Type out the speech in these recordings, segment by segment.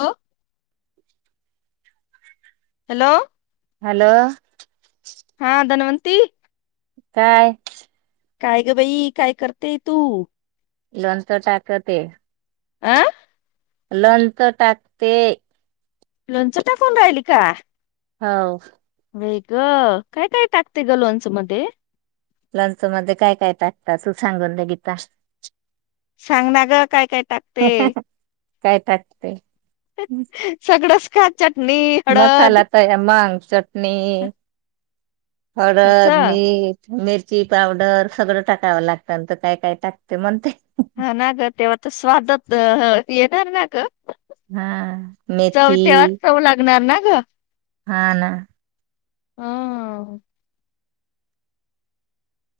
ह. Hello. Hello. हा धनवती काय? काय ग बाई काय करतेय तू लोन तर टाकते. आं. लोणच टाकते. लोंच टाकून राहिली का? हा. वेगं काय काय टाकते ग लोनच मध्ये लंच मध्ये काय काय टाकत तू सांगून बघीता सांग ना ग काय काय टाकते. काय टाकते. सगळंच खा चटणी हळद. त्या मग चटणी हळद असं मीट मिरची पावडर सगळं टाकावं लागतं नंत काय काय टाकते म्हणते. हा ना ग तेव्हा तर स्वादत येणार ना ग. हा मेथी. गन ना ग. हा ना. ह.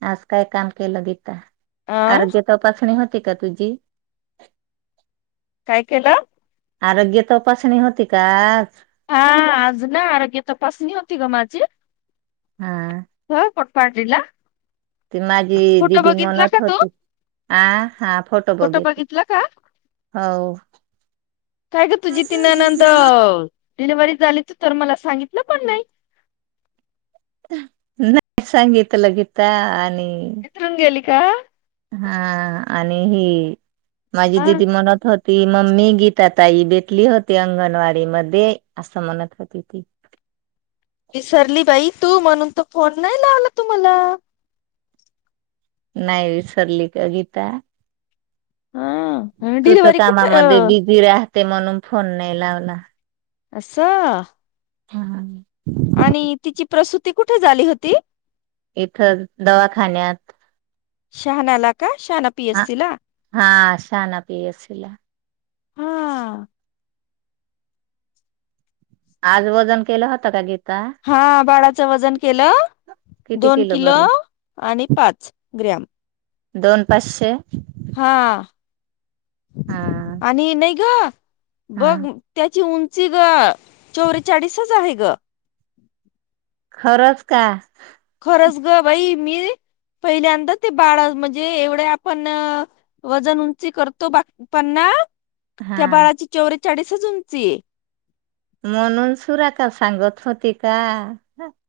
आज काय काम केलं गीता अर्ग्य तपासणी होती का तुझी? काय केलं? आरोग्य तोपणी होती काच हा आज ना आरोग्य तपासणी होती ग माझी हा. हो कोटपारलला. त माझी दिदी का म्हणत तू होती आ हा फोटो बघितच. बघितला का हो. काय का तुझी तिनानंत डिलिव्ही झालीच तर मला सांगितलं पण नाही. नाही सांगीितलं गीता आणि च रंग्याली का? हा आणि ही माझी हा दिदी म्हणत होत. ती मम्मी गीता ताई भेटली होती अंगणवाडी मध्ये असं म्हणत होती ती विसरली बाई तू म्हणून त फोन नाही लावला तु मला नाही वि सर्लीिक गीता हा तू तर डिलिव्हरी कुठ कामामध्ये बिझी राहते म्हणून फोन नाही लावला. असस. हा. आणि तिची प्रसुती कुठे झाली होती. इथं दवाखान्यात शहानलाख शहान ह हाशा ना पी एससीला हा. आज वजन केलं होतं का गीत हा बाळाचं वजन केलं किती दोन किलो भरलं आणि पाच ग्रॅम दोन पाचशे. हां. हा. आणि नाही ग हा बघ त्याची उंची ग चौवेेचाळीसच आहे ग. खरंच का? खरच ग भाई मी पहिल्यांदर ते बाळ म्हणजे एवढे आपण वजन उंची करतो बाकी पन्ना त्या हा बाळाची चवररे चाळीसच उंची म्हणून सुरा का सांगत होती का?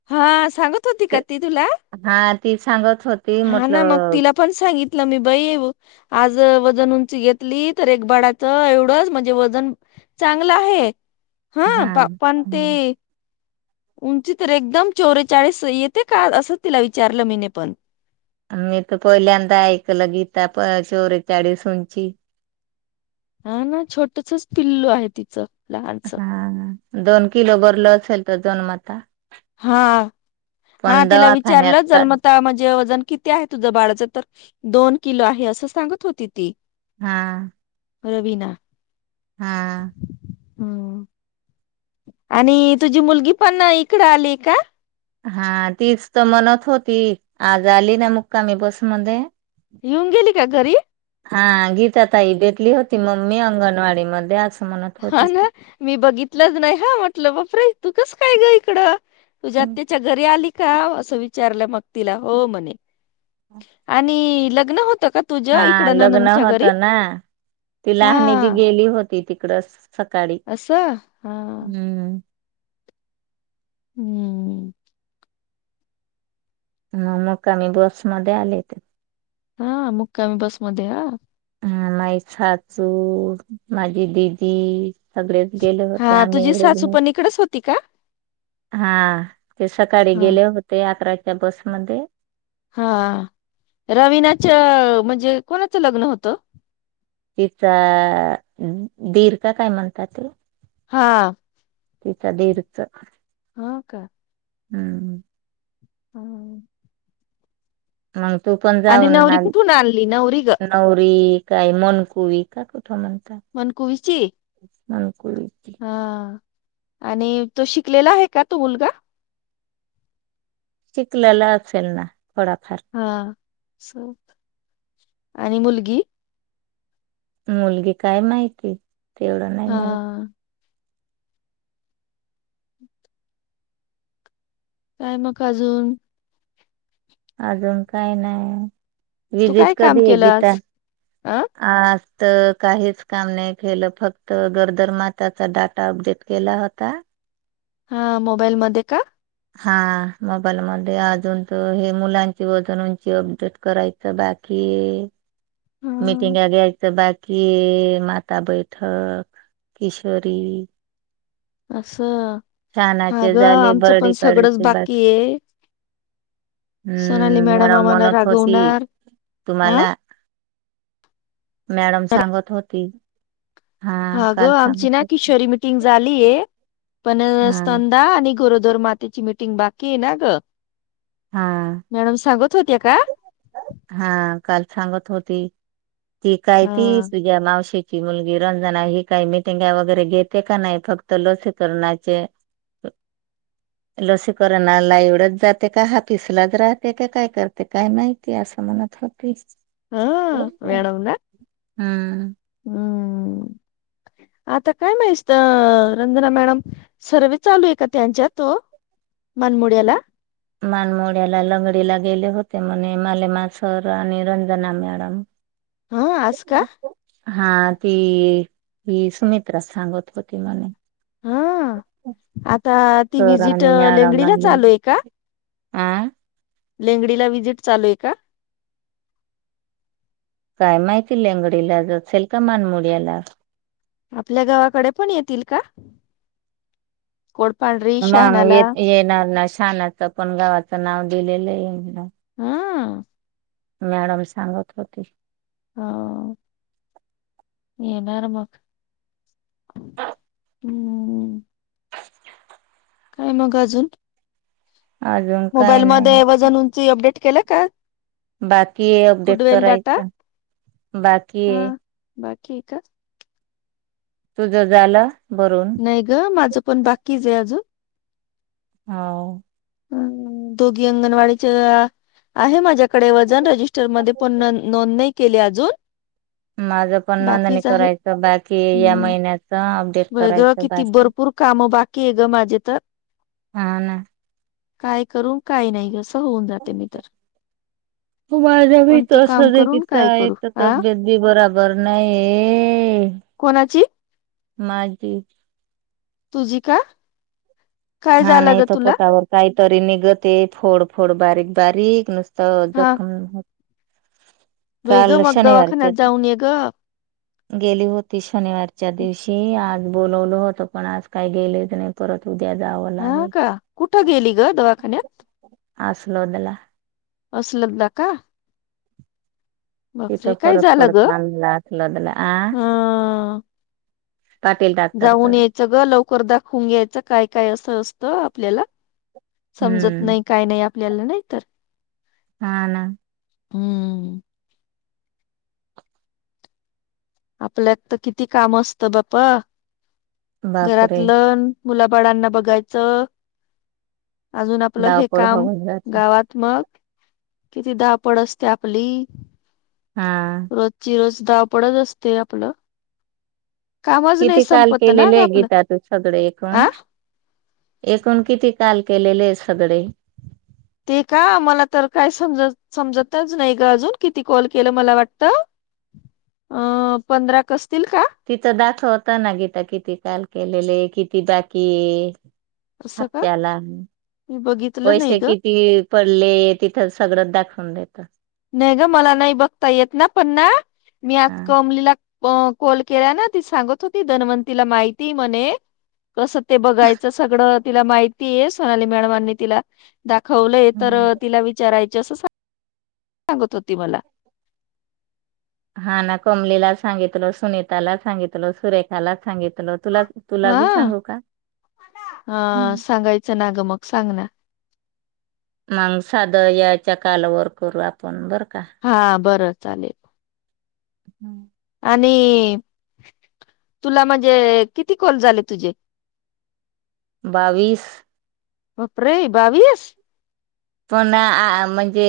हा सांगत होती का ते- ती तुला हा ती सांगत होती हा ना मग म्हटलं तिला पण सांगितलं मी बय येव. आज वजन उंची घेतली तर एक बाडाच एवढंच म्हणजे वजन चांगलं आहे हा पण त उंची तर एकदम चोरेचाळीस येते का असं तिला विचारलं मी पण मी तर पहिल्यांदा ऐकलं गीता चोरी चाळीसंची हा ना छोटसच पिल्लू आहे तिचं लहानस हा दोन किलो भरलो असेल तर दोनमात हा हा तिला विचारलं का जन्मता म्हणजे वजन किती आहे तुझ्या बाळाच तर दोन किलो आहे असं सांगत होती ती हा. रवीना हा हम्म. आणि तुझी मुलगी पण इकडं आली का? हा तीच तर म्हणत होती आज आली ना मुक्कामी बसमध्येध्ये हिुंगेली का घरी. हा गीता ताई भेतली होती मम्मी अंगणवाडी मध्ये अस. हा ना मी बघितलंच नाही हा म्हटलं बाप रे तू कस काय ग इकडं तुझ्या. त्याच्या घरी आली का असं विचारलं मग तिला हो म्हणे. आणि लग्न होतं का? तुझ्या हा इकडं लग्न ननंदच्या घरी होतं ना ती हा लहणी जी गेली होती तिकडचं सकाळी असं हा हम्म हम्म. म मग आम्ही बसमध्ये आले. हा मुक्कामी बसमध्ये हा. हम माई सासू माझी दिदी सगळेच गेले होते हा आम्ही तुझी सासू एवढेच पण इकडेच होती का हा ते सकाळी हा गेले होते अकराच्या बसमध्ये हा रविनाच म्हणजे कोणाचं लग्न होतं तिचा दीर काय म्हणतात हा. तिचा दिरच हा का हम्म. हम्म. मग तू पण आणि जाऊ नवरी ना कुठून आणली नवरी ग नवरी काय मनकुवी का कुठं म्हणतं मन कवीची हा मनकुवी हा आणि तो शिकलेला आहे का तू मुलगा शिकलेला असेल ना थोडाफार हा स आणि मुलगी मुलगी काय माहिती तेवढं नाही हा माहिती काय मग अजून? अजून काही नाही तू विजिट काय काम कधी आहे केलं गीता आज अ आ आज तर काहीच काम नाही केलं फक्त गरदरमाताचा डाटा अबडेट केला होता हा मोबाईलमध्ये का हा मोबाईल म अजून तर हे मुलांची वजन उची अपडेट करायची बाकी मिटिंग हा. घ्यायचं बाकी कि माता बैठक किशोरी असं हा छानाचे ग झाले आमचं पण बरडी सगळंच काढायचे बाकी ये सोनाली हम्म मॅडम आम्हाला म्हणत होती रागवणार हं तुम्हाला मॅडम सांगत होती हा काल गं आमची सांगत ना होती. किशोरी मिटिंग झालीय पण हा स्ंदा आणि गोरोदर मातेची मिीटिंग बाकी आहे ना ग...... हा मॅडम सांगत होत्या का हा काल सांगत होती ती काय हा ती तुझ्या मावशी. ची मुलगी रंजना ही काही मिटिंग वगैरे घेते का नाही फक्त लसकरणाचे. [inaudible] लसीकरणाला एवढच जाते. का हा हापिसलाच राहते का काय करते काय माहितीय असं म्हणत होते. हा वेड ना. हम्म. हम्म आता काय माहित रंजना मॅडम. सर्व चालू आहे का त्यांच्या तो मानमोड्याला मानमोड्याला लंगडीला गेले होते म्हणे मालेमा सर आणि रंजना मॅडम हा आज का? हा ती ही सुमित्रा सांगत होती मला हा आता ती सर विजिट आणि मॅडम लेंगडीला चालू लागलेली आहे का आ लेंगडीला व्हिजिट चालू आहे का? काय माहिती लंगडीला असेल कीं आपल्या गावाकडे पण येतील का? कोडपांढरी... मग शहानाला ये येणार ना शानाच पण गावाचं नाव दिलेलं ये ना. अ.. मॅडम सांगत होती. हा येणार मग. हम्म. काय मग अजून? अजून काय नाही मोबाईलमध्येध्ये वजन उंची अपडेट केलं का? बाकी ये अपडेट कुडवेल डाटा करायच.... बाकी हा आहे. बाकी हाय का? तुझं झाला भरून. नाही ग! माझं पण बाकीच आहे अजून. हो. हम दोघ आंगनवाडी च्या... आहे माझ्याकडे वजन रजिस्टर मध्ये पुन्हा नोंद केली अजून.. माझं पण नोंदणी बाकीच आहे करायचं बाकी या महिन्यात. व्हय ग किती भरपूर काम बाकी आहे ग माझे तर... हा ना काय करून काय नाही असं.. होऊन जाते मी तर त माझा भ कोणतं त काम असस करून किता काय आहे एक करू तर हा तब्येत बी बरोबर नाही ये... कोणाची? तुझी का? काय हा झालं नाही गं तर तुला? पोटावर काहीतरी निघते फोड फोड बारीक बारीक नुसतं जखम... व्हय ग काल मग शनिवारच्या दवाखान्यात जाऊन ये ग. गेली होती शनिवारच्या दिवशी आज बोलवलं होत पण आज काही गेले नाही परत.. उद्या जावं हा लागेल का कुठं गेली ग दवाखान्यात? अस असलोदला. असलम द का? बापरे तिथं काय फरक झालं ग पडत आमलातलदला आ... हा पाटील जाऊन डॉक्टरकडे यायचं ग लवकर दाखवून घ्यायचं काय काय असं असतं आपल्याला.. समजत हम्म नाही काय नाही आपल्याला नाही तर.. हा ना. हम्म. आपल्यात तर किती काम असतं बापा, बापरे घरातलंन... मुला बाळांना बघायचं अजून आपलं हे धावपळ काम होऊन जाते गावात... मग किती धावपळ असते आपली. हा.. रोजची रोज धाव पडत असते. आपलं.. कामच नाही किती कॉल संपत ना केलेले ग आहे. आपलं गीता तुझ्याकडे एकूण. आ एकूण किती काल केलेले आहे. सगळे? ते का मला तर काय समजत समजतच नाही ग अजून किती कॉल केलं मला वाटतं अ पंधरा कसतील का तिथं दाखवत ना किती काल केलेले किती बाकी ये असं का हप्त्याला मी बघितलं नाही पैसे ग किती पडले तिथं सगळंच दाखवून देत. नाही ग मला नाही बघता येत ना पण ना मी आज हा कमलीला.. अ कॉल केला ना ती सांगत होती धनवंतीला माहिती म्हणे.... कसं ते बघायचं सगळं तिला माहिती आहे. सोनाली मॅडमांनी तिला... दाखवलंय तर तिला विचारायचे असं सांगत होती. मला. हा ना कमलीला सांगितलं सुनीताला सांगितलं सुरेखाला सांगितलं तुला तुला बी हा सांगू का ह सांगायचं ना गं मग सांग ना मग साधं याच्या कालावर करू आपण बरं का हा बरं चालेल. हम्म आणि तुला म्हणजे किती कॉल झाले तुझे? बावीस बापरे बावीस पण म्हणजे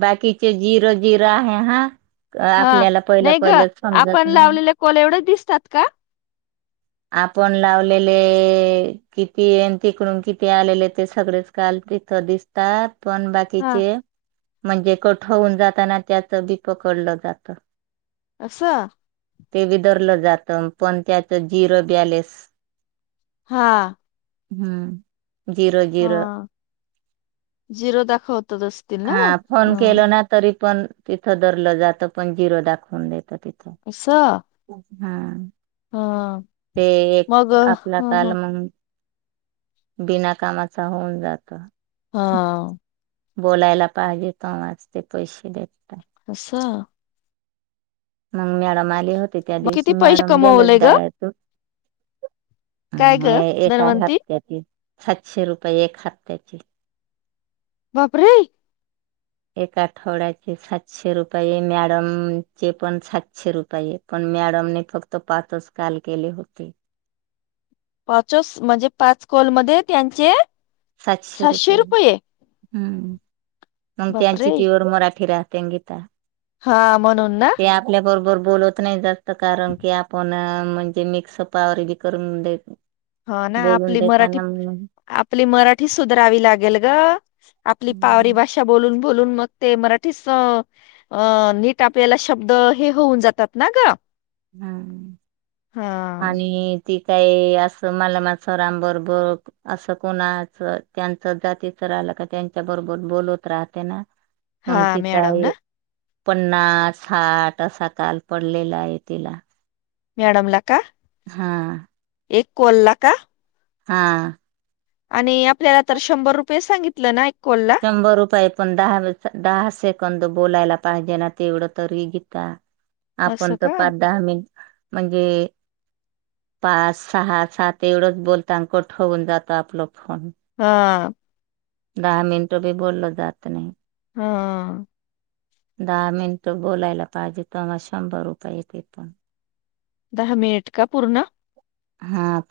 बाकीचे झीरो झीरो आहे हा हा आपल्याला पहिलं नाही ग पहिलंच समजत आपण नाही. लावलेले कॉल एवढीच दिसतात का? आपण लावलेले किती तिकडून किती आलेले ते सगळेच काल तिथं दिस दिसतात पण बाकी हा बाचे म्हणजे कट होन जाताना त्याच बी पकडलं जात. असं ते बी धरलं जातं पण त्याचं झिरो बॅलेस हा हम्म झिरो हा झिरो झिरो दाखवतो तसं हा फोन केल ना तरी पण तिथं धरलं जातं पण झिरो दाखवून देत तिथं असं हा हा ते एक मग आपला हं, काल हं, म्हणून बिना कामाचा होऊन जात. हो बोलायला पाहिजे पाहिजे तेव्हाच ते पैसे देतात. असं मग मॅडम आले होते त्या मग दिवशी किती पैसे मॅडम गेला कमवले ग काय ग एका धनवंती हप्त्याची सातशे रुपये एक हप्त्याची बापरे एका आठवड्याचे सातशे रुपये मॅडमचे पण सातशे रुपये पण मॅडमने फक्त पाचच काल केले होती. पाचस म्हणजे पाच कोलमध्ये त्यांचे सातशे रुपये मग हम्म त्यांची बापरे प्युअर मराठी राहते की. का? हा म्हणून ना. आपल्याबरोबर बोलत नाहीत जास्त कारण की आपण म्हणजे मिक्स पॉवरवर करून देत हा ना बोलून आपली मराठी देतना. आपली मराठी सुधारवी लागेल गआपली पावरी भाषा बोल बोलून मग ते मराठी साँग अं नीट आपल्याला शब्द हे होऊन जातात ना ग? हम्म हा. आणि ती काय असं मलमाचरांबरोबर असं कोणाचं त्यांच जातीचं राहिलं का त्यांच्या बरोबर बोलत राहते. ना [unintelligible] मग तिचा मॅडम ना एक पन्नास साठ असा काल पडलेला आहे तिल मॅडमला का? हा एक कोल्हा का? हा. आणि आपल्याला तर सांगितलं ना, एक कॉलला शंभर रुपये. शंभर रुपये, पण दहा दहा सेकंद बोलायला पाहिजे ना तेवढं तरी गीता. असं आपण तर का पाच, दहा मिनिट म्हणजे? पाच, सहा, सात एवढंच बोलत अन् कट होऊन जातो आपला फोन. हा! दहा मिनटं बी बोललं जात नाही. हम्म! दहा मिनटं बोलायला पाहिजे, तवा शंभर रुपये येते पण. दहा मिनिट का पूर्ण? हा!